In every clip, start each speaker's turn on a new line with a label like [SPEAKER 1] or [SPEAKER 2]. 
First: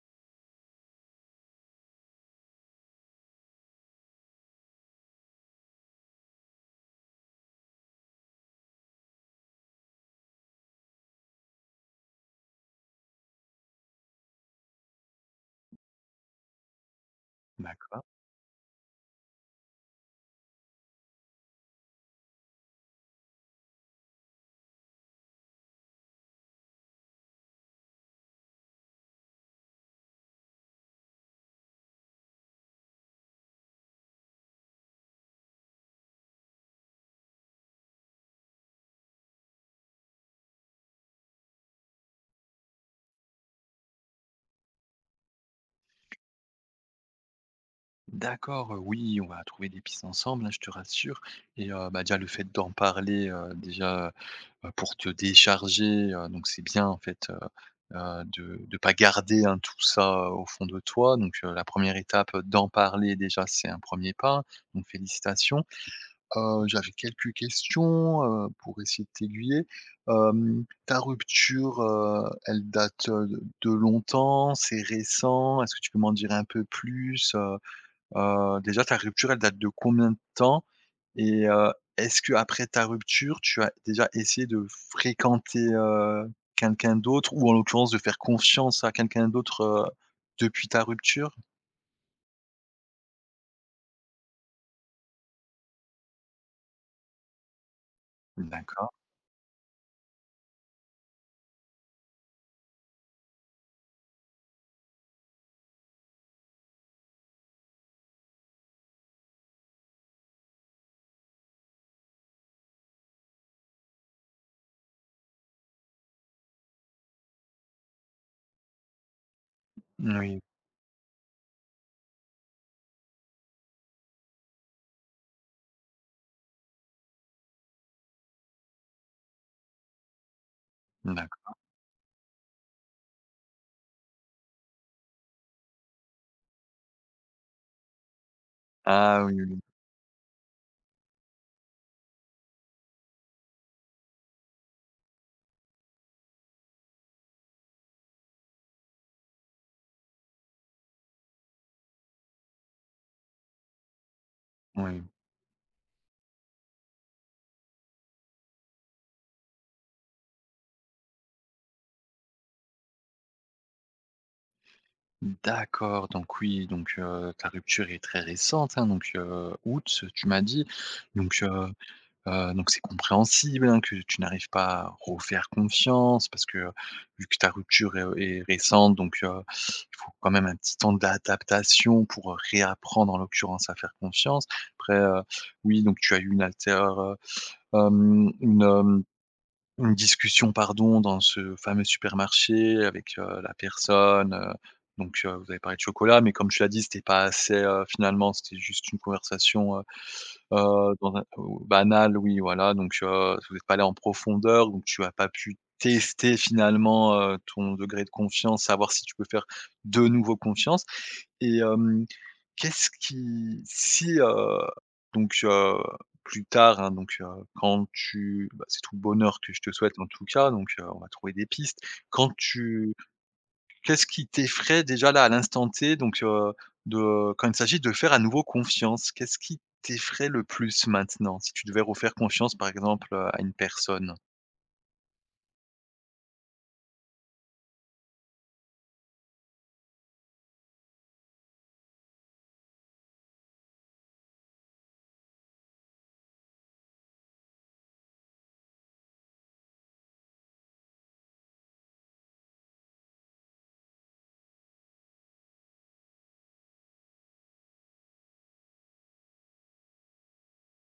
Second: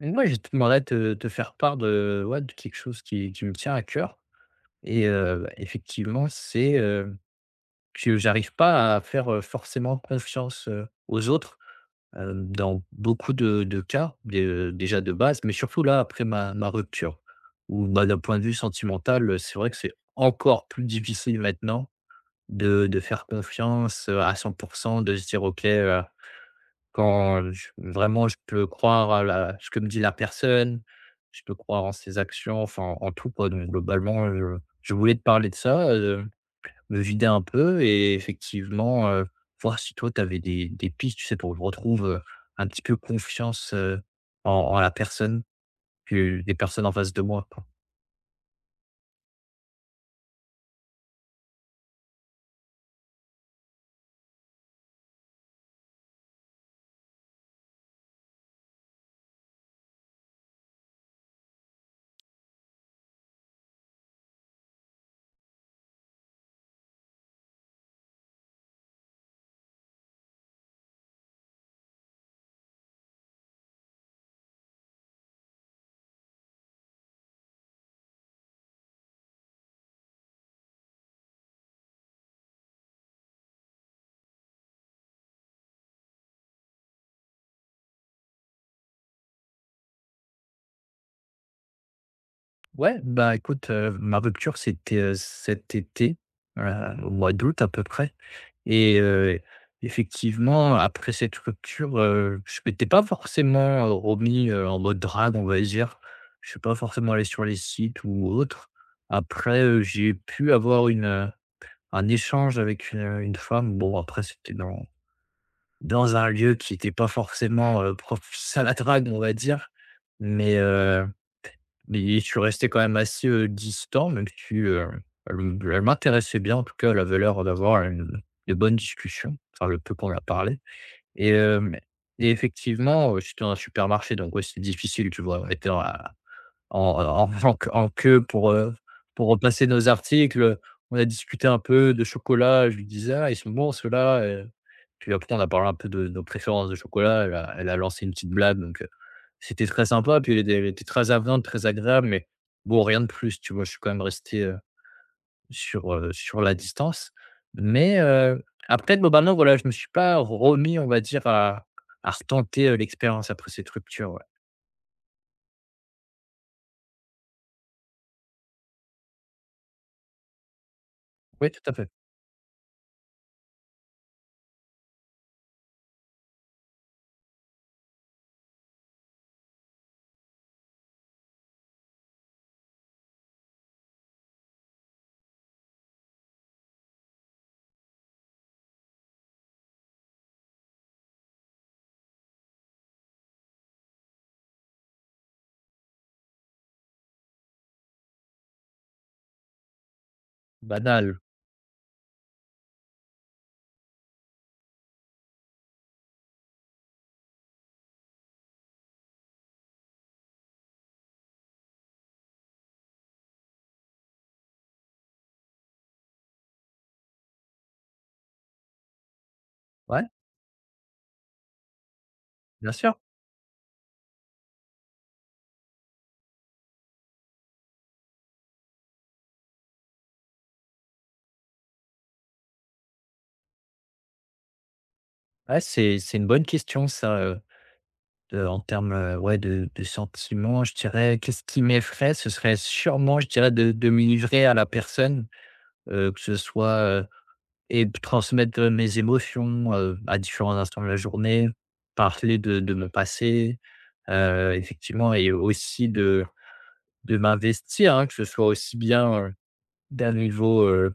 [SPEAKER 1] Mais moi, j'aimerais te faire part de ouais, de quelque chose qui me tient à cœur et effectivement, c'est, que j'arrive pas à faire, forcément confiance, aux autres, dans beaucoup de cas, de déjà de base, mais surtout là, après ma rupture où,
[SPEAKER 2] D'accord.
[SPEAKER 1] bah, d'un point de vue sentimental, c'est vrai que c'est encore plus difficile maintenant de faire confiance, à 100%, de se dire: «OK, quand je vraiment je peux croire à la ce que me dit la personne, je peux croire en ses actions, enfin en tout quoi, donc globalement, je voulais te parler de ça, me vider un peu et effectivement, voir si toi tu avais des pistes, tu sais, pour que je retrouve, un petit peu confiance, en en la personne que les personnes en face de moi, quoi.
[SPEAKER 2] D'accord, oui, on va trouver des pistes ensemble, hein, je te rassure et bah, déjà le fait d'en parler, pour te décharger, donc c'est bien en fait, de pas garder, hein, tout ça au fond de toi. Donc la première étape, d'en parler déjà, c'est un premier pas, donc félicitations. J'avais quelques questions, pour essayer de t'aiguiller. Ta rupture, elle date, de longtemps? C'est récent? Est-ce que tu peux m'en dire un peu plus, déjà ta rupture, elle date de combien de temps? Et est-ce que après ta rupture, tu as déjà essayé de fréquenter, quelqu'un d'autre ou en l'occurrence de faire confiance à quelqu'un d'autre, depuis ta rupture?
[SPEAKER 1] Ouais, bah, écoute, ma rupture, c'était, cet été, heu, au mois d'août à peu près.
[SPEAKER 2] D'accord.
[SPEAKER 1] Et effectivement, après cette rupture, je m'étais pas forcément, remis, en mode drague, on va dire. Je suis pas forcément allé sur les sites ou autre. Après, j'ai pu avoir un échange avec une femme. Bon, après, c'était dans un lieu qui n'était pas forcément, propice à la drague, on va dire.
[SPEAKER 2] Oui,
[SPEAKER 1] Mais mais je suis resté quand même assez, distant, même si, elle m'intéressait bien. En tout cas, elle avait l'air d'avoir une de bonnes discussions, enfin le peu qu'on a parlé et
[SPEAKER 2] d'accord.
[SPEAKER 1] hem et effectivement, j'étais dans un supermarché donc ouais, c'était difficile, tu vois? Être en queue pour, heu,
[SPEAKER 2] Ah
[SPEAKER 1] pour
[SPEAKER 2] oui, oui,
[SPEAKER 1] repasser nos articles, on a discuté un peu de chocolat. Je lui disais: «Ah, ils sont bons ceux-là», puis après on a parlé un peu de nos préférences de chocolat. Elle a lancé une petite blague donc, c'était très sympa, puis elle était très avenante, très agréable, mais bon, rien de plus, tu vois? Je suis quand même resté,
[SPEAKER 2] oui.
[SPEAKER 1] sur la distance. Mais, après globalement, voilà, je me suis pas remis, on va dire, à retenter, l'expérience après cette rupture, ouais.
[SPEAKER 2] D'accord, donc oui, donc ta rupture est très récente, hein, donc août, tu m'as dit. Donc
[SPEAKER 1] Oui, tout
[SPEAKER 2] heu
[SPEAKER 1] à fait.
[SPEAKER 2] Heu, donc c'est compréhensible, hein, que tu n'arrives pas à refaire confiance parce que, vu que ta rupture est récente, donc il faut quand même un petit temps d'adaptation pour, réapprendre, en l'occurrence, à faire confiance. Après, oui, donc tu as eu une alter hem, une discussion, pardon, dans ce fameux supermarché avec, la personne, donc vous avez parlé de chocolat, mais comme tu l'as dit, c'était pas assez, finalement, c'était juste une conversation. Dans
[SPEAKER 1] Banal.
[SPEAKER 2] un ou banal, oui, voilà, donc vous êtes pas allé en profondeur, donc tu n'as pas pu tester finalement, ton degré de confiance, savoir si tu peux faire de nouveau confiance. Et hem, qu'est-ce qui si, donc Plus tard, hein, donc quand tu bah, c'est tout le bonheur que je te souhaite en
[SPEAKER 1] Ouais,
[SPEAKER 2] tout cas, donc on va trouver des pistes. Quand
[SPEAKER 1] bien
[SPEAKER 2] tu
[SPEAKER 1] sûr.
[SPEAKER 2] Qu'est-ce qui t'effraie déjà là à l'instant T, donc de quand il s'agit de faire à nouveau confiance, qu'est-ce qui t'effraie le plus maintenant? Si tu devais refaire confiance par exemple, à une personne?
[SPEAKER 1] Ouais, c'est une bonne question ça, de en termes, ouais, de sentiments, je dirais, qu'est-ce qui m'effraie? Ce serait sûrement, je dirais, de me livrer à la personne, que ce soit, et de transmettre, mes émotions, à différents instants de la journée, parler de mon passé, effectivement et aussi de m'investir, hein, que ce soit aussi bien, d'un niveau,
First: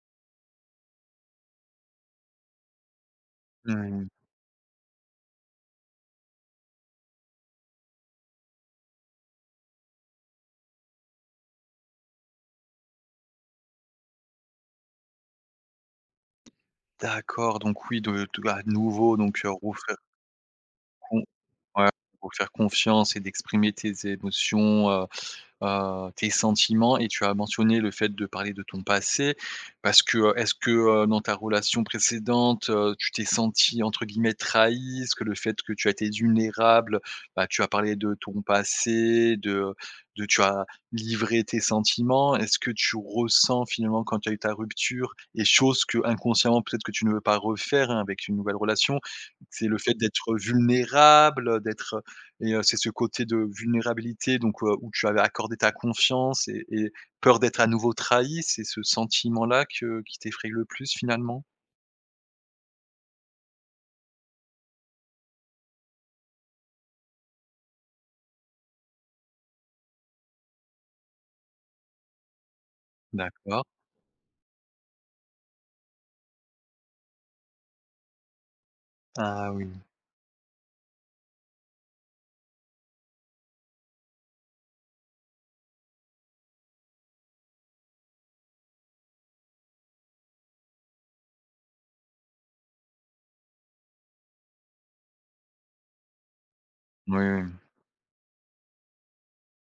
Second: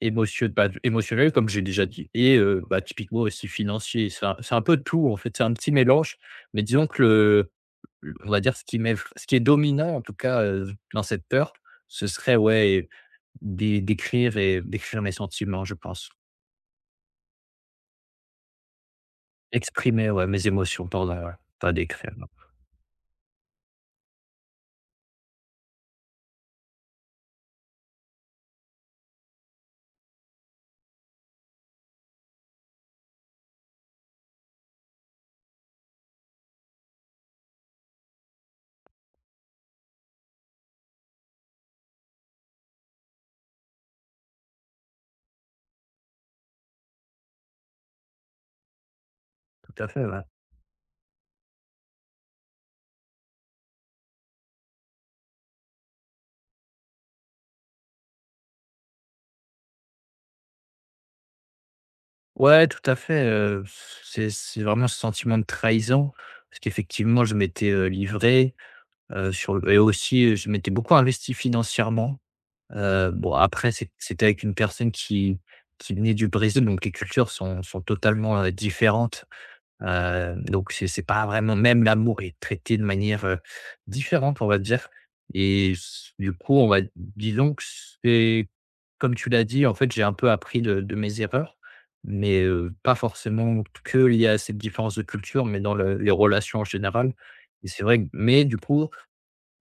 [SPEAKER 1] émotion bah, émotionnel comme j'ai déjà dit et bah, typiquement aussi
[SPEAKER 2] Mmh,
[SPEAKER 1] financier. C'est un peu tout en fait, c'est un petit mélange, mais disons que le on va dire ce qui est dominant en tout cas, dans cette peur, ce serait ouais, d'écrire mes sentiments, je pense.
[SPEAKER 2] d'accord, donc oui, de à nouveau donc refaire
[SPEAKER 1] Exprimer, ouais, mes émotions, pardon,
[SPEAKER 2] con
[SPEAKER 1] ouais, pas
[SPEAKER 2] ouais,
[SPEAKER 1] d'écrire, non.
[SPEAKER 2] refaire confiance et d'exprimer tes émotions, tes sentiments, et tu as mentionné le fait de parler de ton passé parce que, dans ta relation précédente, tu t'es senti entre guillemets trahi. Est-ce que le fait que tu as été vulnérable, bah, tu as parlé de ton passé, de tu as livré tes sentiments? Est-ce que tu ressens finalement quand tu as eu ta rupture, et chose que inconsciemment peut-être que tu ne veux pas refaire, hein, avec une nouvelle relation, c'est le
[SPEAKER 1] Tout à
[SPEAKER 2] fait
[SPEAKER 1] fait, ouais.
[SPEAKER 2] d'être vulnérable, d'être, et c'est ce côté de vulnérabilité, donc où tu avais accordé ta confiance et peur d'être à nouveau trahi, c'est ce sentiment-là que qui t'effraie le plus finalement?
[SPEAKER 1] Ouais, tout à fait, c'est vraiment ce sentiment de trahison, parce qu'effectivement je m'étais, livré, sur et aussi, je m'étais beaucoup investi financièrement. Bon
[SPEAKER 2] D'accord.
[SPEAKER 1] après c'était avec une personne qui venait du Brésil, donc les cultures sont totalement, différentes.
[SPEAKER 2] Ah oui.
[SPEAKER 1] Donc c'est pas vraiment même l'amour est traité de manière, différente, on va dire et s du coup, on va disons que c'est comme tu l'as dit, en fait, j'ai un peu appris de mes erreurs, mais, pas forcément que liées à cette différence de culture, mais dans le les relations en général
[SPEAKER 2] Oui, oui.
[SPEAKER 1] et c'est vrai que mais du coup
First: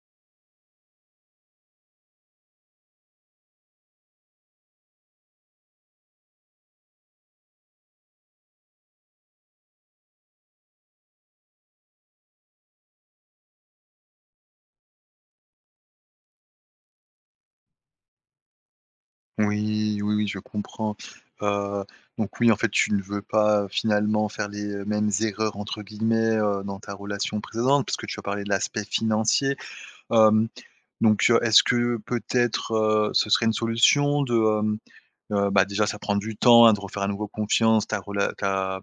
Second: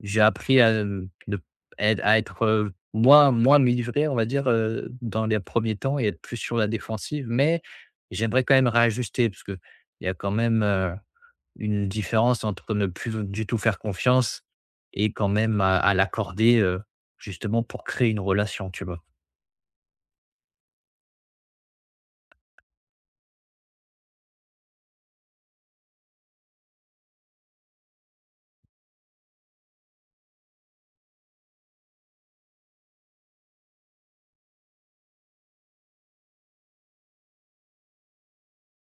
[SPEAKER 1] j'ai appris à, ne à être, moins me livrer, on va dire, dans les premiers temps et être plus sur la défensive. Mais j'aimerais quand même réajuster parce qu'il y a quand même, une différence entre ne plus du tout faire confiance et quand même à l'accorder, justement pour créer une relation, tu vois?
[SPEAKER 2] Oui, oui, oui, je comprends. Heu, donc oui, en fait, tu ne veux pas finalement faire les, «mêmes erreurs» entre guillemets, dans ta relation précédente, parce que tu as parlé de l'aspect financier. Hem, donc est-ce que peut-être, ce serait une solution de, bah, déjà ça prend du temps, hein, de refaire à nouveau confiance, ta rela ta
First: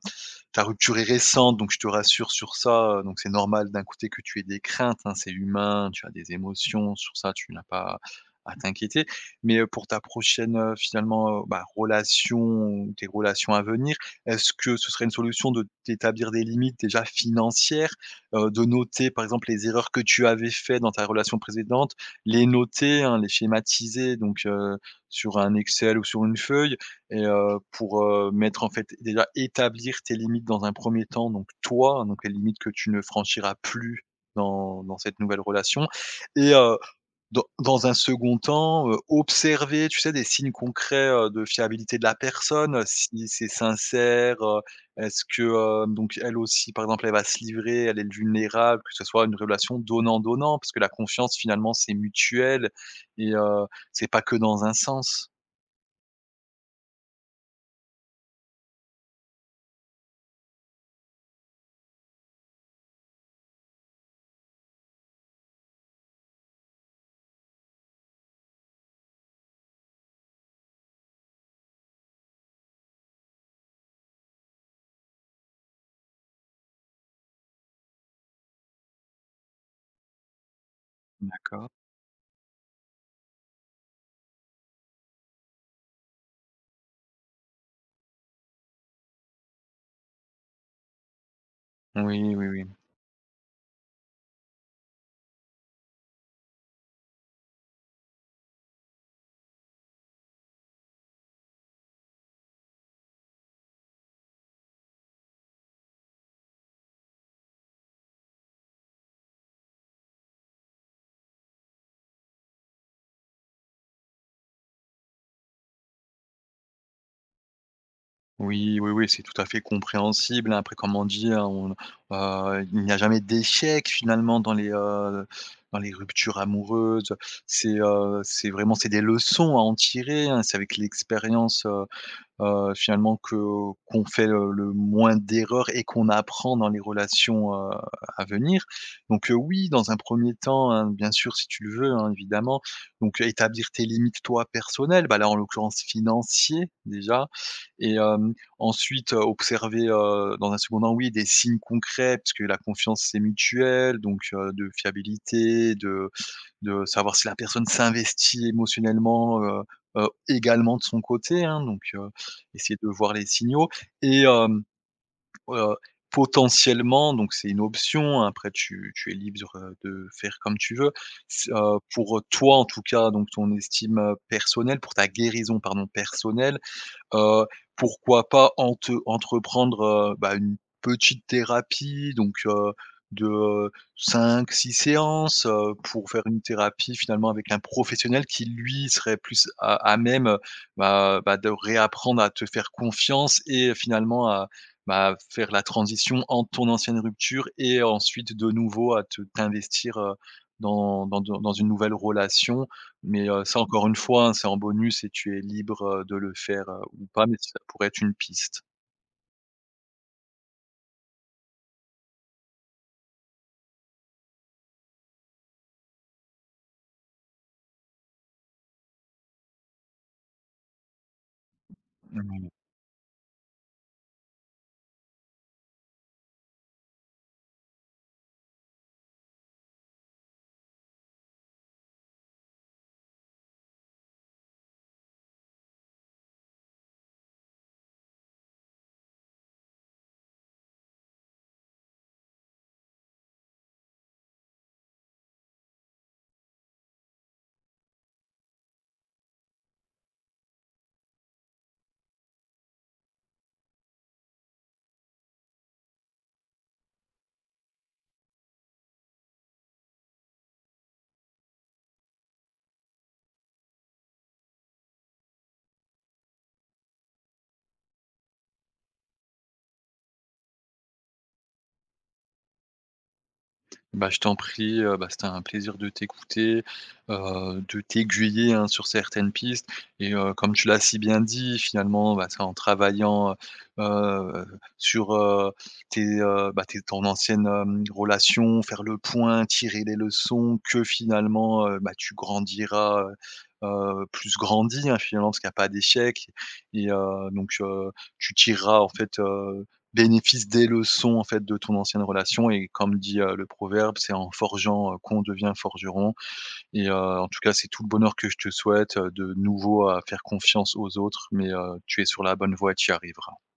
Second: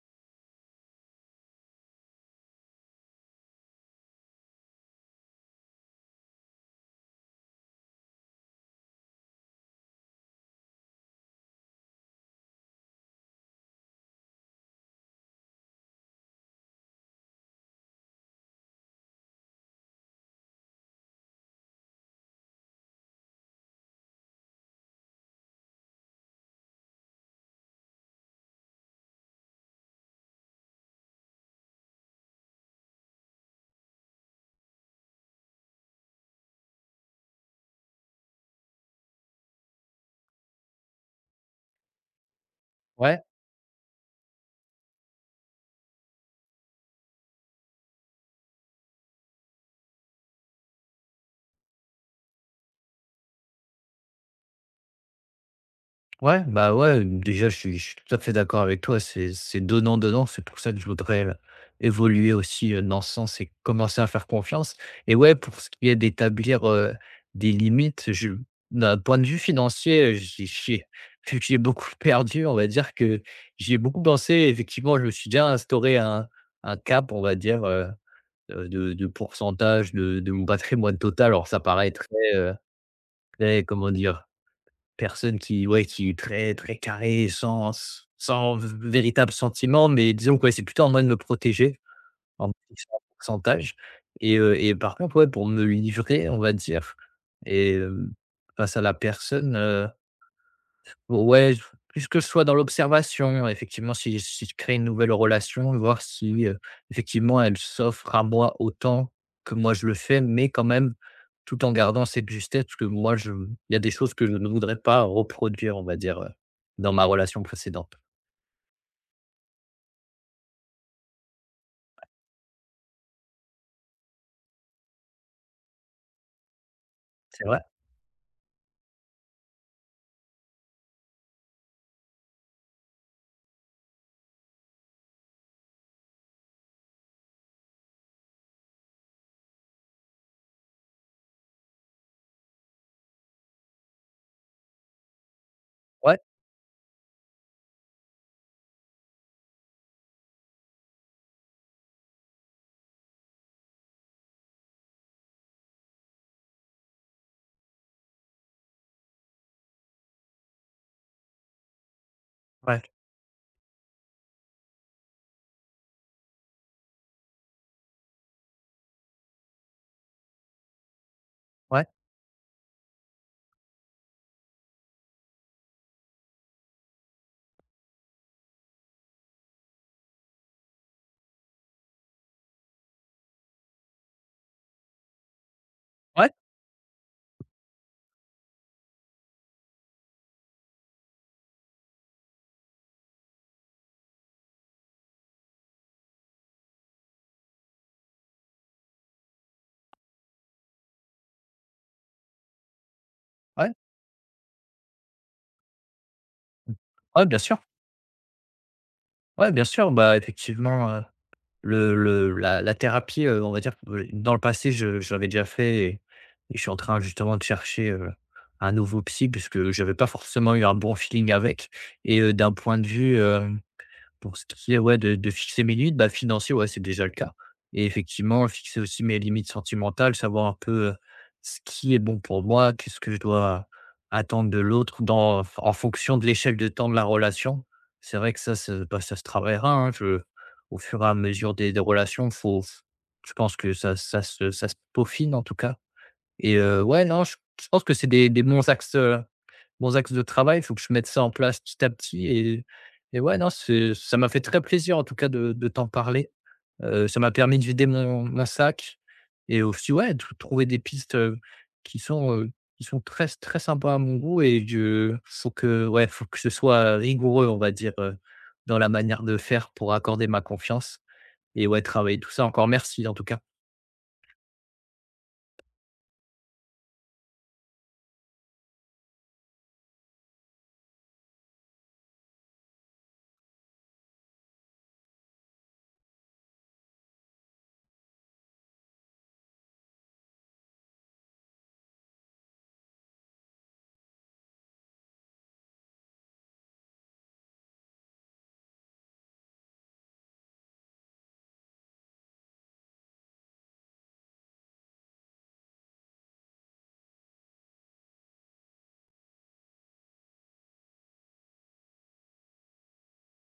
[SPEAKER 2] ta rupture est récente, donc je te rassure sur ça, donc c'est normal d'un côté que tu aies des craintes, hein, c'est humain, tu as des émotions, sur ça tu n'as pas à t'inquiéter. Mais, pour ta prochaine, finalement, bah, relation ou tes relations à venir, est-ce que ce serait une solution de t'établir des limites déjà financières? De noter par exemple les erreurs que tu avais faites dans ta relation précédente, les noter, hein, les schématiser donc, sur un Excel ou sur une feuille, et pour, mettre en fait déjà établir tes limites dans un premier temps, donc toi, hein, donc les limites que tu ne franchiras plus dans cette nouvelle relation et dans un second temps, observer, tu sais, des signes concrets, de fiabilité de la personne,
[SPEAKER 1] Ouais.
[SPEAKER 2] si c'est sincère, est-ce que, donc elle aussi, par exemple, elle va se livrer, elle est vulnérable, que ce soit une relation donnant-donnant, parce que la confiance finalement c'est mutuel, et c'est pas que dans un sens.
[SPEAKER 1] Ouais, bah, ouais, déjà, je suis tout à fait d'accord avec toi. C'est donnant-donnant. C'est pour ça que je voudrais, évoluer aussi, dans ce sens et commencer à faire confiance et ouais, pour ce qui est d'établir, des limites, je d'un point de vue financier, j'ai j'ai beaucoup perdu, on va dire que j'y ai beaucoup pensé. Effectivement, je me suis déjà instauré un cap, on va dire, de pourcentage de mon patrimoine total. Alors ça
[SPEAKER 2] D'accord.
[SPEAKER 1] paraît heu, très, comment dire? Personne qui est très, très carré, sans véritable sentiment, mais disons que, ouais, c'est plutôt en mode me protéger,
[SPEAKER 2] Oui, oui,
[SPEAKER 1] en
[SPEAKER 2] oui.
[SPEAKER 1] fixant un pourcentage et et par contre, ouais, pour me livrer, on va dire et hem, face à la personne, ouais, je plus que je sois dans l'observation, effectivement, si je crée une nouvelle relation, voir si, effectivement, elle s'offre à moi autant que moi je le fais, mais quand même, tout en gardant cette justesse parce que moi je il y a des choses que je ne voudrais pas reproduire, on va dire, dans ma relation précédente.
[SPEAKER 2] Oui, oui, oui, c'est tout à fait compréhensible, hein. Après, comme on dit, hein, on, il n'y a jamais d'échec finalement dans les ruptures amoureuses.
[SPEAKER 1] C'est vrai?
[SPEAKER 2] C'est vraiment c'est des leçons à en tirer, hein. C'est avec l'expérience, finalement que qu'on fait le moins d'erreurs et qu'on apprend dans les relations, à venir. Donc, oui, dans un premier temps, hein, bien sûr, si tu le veux, hein, évidemment, donc établir tes limites, toi, personnelles, bah, là, en l'occurrence
[SPEAKER 1] Ouais,
[SPEAKER 2] financier, déjà, et ensuite, observer, dans un second temps, oui, des signes concrets parce que la confiance, c'est mutuel, donc, de fiabilité, de savoir si la personne s'investit émotionnellement, également de son côté, hein, donc essayer
[SPEAKER 1] ouais,
[SPEAKER 2] de voir les signaux et heu, potentiellement. Donc c'est une option, hein, après tu es libre, de faire comme tu veux. S
[SPEAKER 1] ouais,
[SPEAKER 2] Pour toi en tout cas, donc ton estime, personnelle, pour ta guérison, pardon, personnelle, Heu, pourquoi pas ente entreprendre, bah, une petite thérapie donc, de 5 6 séances, pour faire
[SPEAKER 1] ouais,
[SPEAKER 2] une thérapie finalement avec un professionnel qui lui serait plus à même, bah, bah, de réapprendre à te faire confiance, et finalement à, bah, faire la transition entre ton ancienne rupture et ensuite de nouveau à te t'investir, dans une nouvelle relation. Mais, ça
[SPEAKER 1] ouais,
[SPEAKER 2] encore une fois, hein, c'est en bonus et tu es libre, de le faire, ou
[SPEAKER 1] ouais,
[SPEAKER 2] pas, mais
[SPEAKER 1] bien sûr.
[SPEAKER 2] ça pourrait être une piste.
[SPEAKER 1] Ouais, bien sûr, bah, effectivement, le la la thérapie, on va dire, dans le passé, je l'avais déjà fait et je suis en train justement de chercher, un nouveau psy puisque n'avais pas forcément eu un bon feeling avec et
[SPEAKER 2] Mmh.
[SPEAKER 1] d'un point de vue, pour ce qui est, ouais, de fixer mes limites, bah, financier, ouais, c'est déjà le cas et effectivement, fixer aussi mes limites sentimentales, savoir un peu, ce qui est bon pour moi, qu'est-ce que je dois attendre de l'autre dans en fonction de l'échelle de temps de la relation. C'est vrai que ça, se bah, ça se travaillera, hein, je au fur et à mesure des relations, faut je pense que ça se peaufine en tout cas et ouais, non, je pense que c'est des bons axes de travail. Il faut que je mette ça en place petit à petit et ouais, non, c'est ça m'a fait très plaisir en tout cas de t'en parler. Ça m'a permis de vider mon sac et aussi, ouais, de trouver des pistes, qui sont, heu, qui sont très très sympas à mon goût et je faut que ce soit rigoureux, on va dire, dans la manière de faire pour accorder ma confiance et ouais, travailler tout ça. Encore merci en tout cas.
[SPEAKER 2] Bah, je t'en prie, bah, c'était un plaisir de t'écouter, de t'aiguiller, hein, sur certaines pistes et comme tu l'as si bien dit, finalement, bah, c'est en travaillant, sur, heu, bah, tes ton ancienne, relation, faire le point, tirer les leçons, que finalement, bah, tu grandiras, plus grandi, hein, finalement, parce qu'il n'y a pas d'échec, et donc tu tireras, en fait, bénéfice des leçons, en fait, de ton ancienne relation. Et comme dit, le proverbe, c'est en forgeant, qu'on devient forgeron, et en tout cas, c'est tout le bonheur que je te souhaite, de nouveau à faire confiance aux autres, mais tu es sur la bonne voie, tu y arriveras.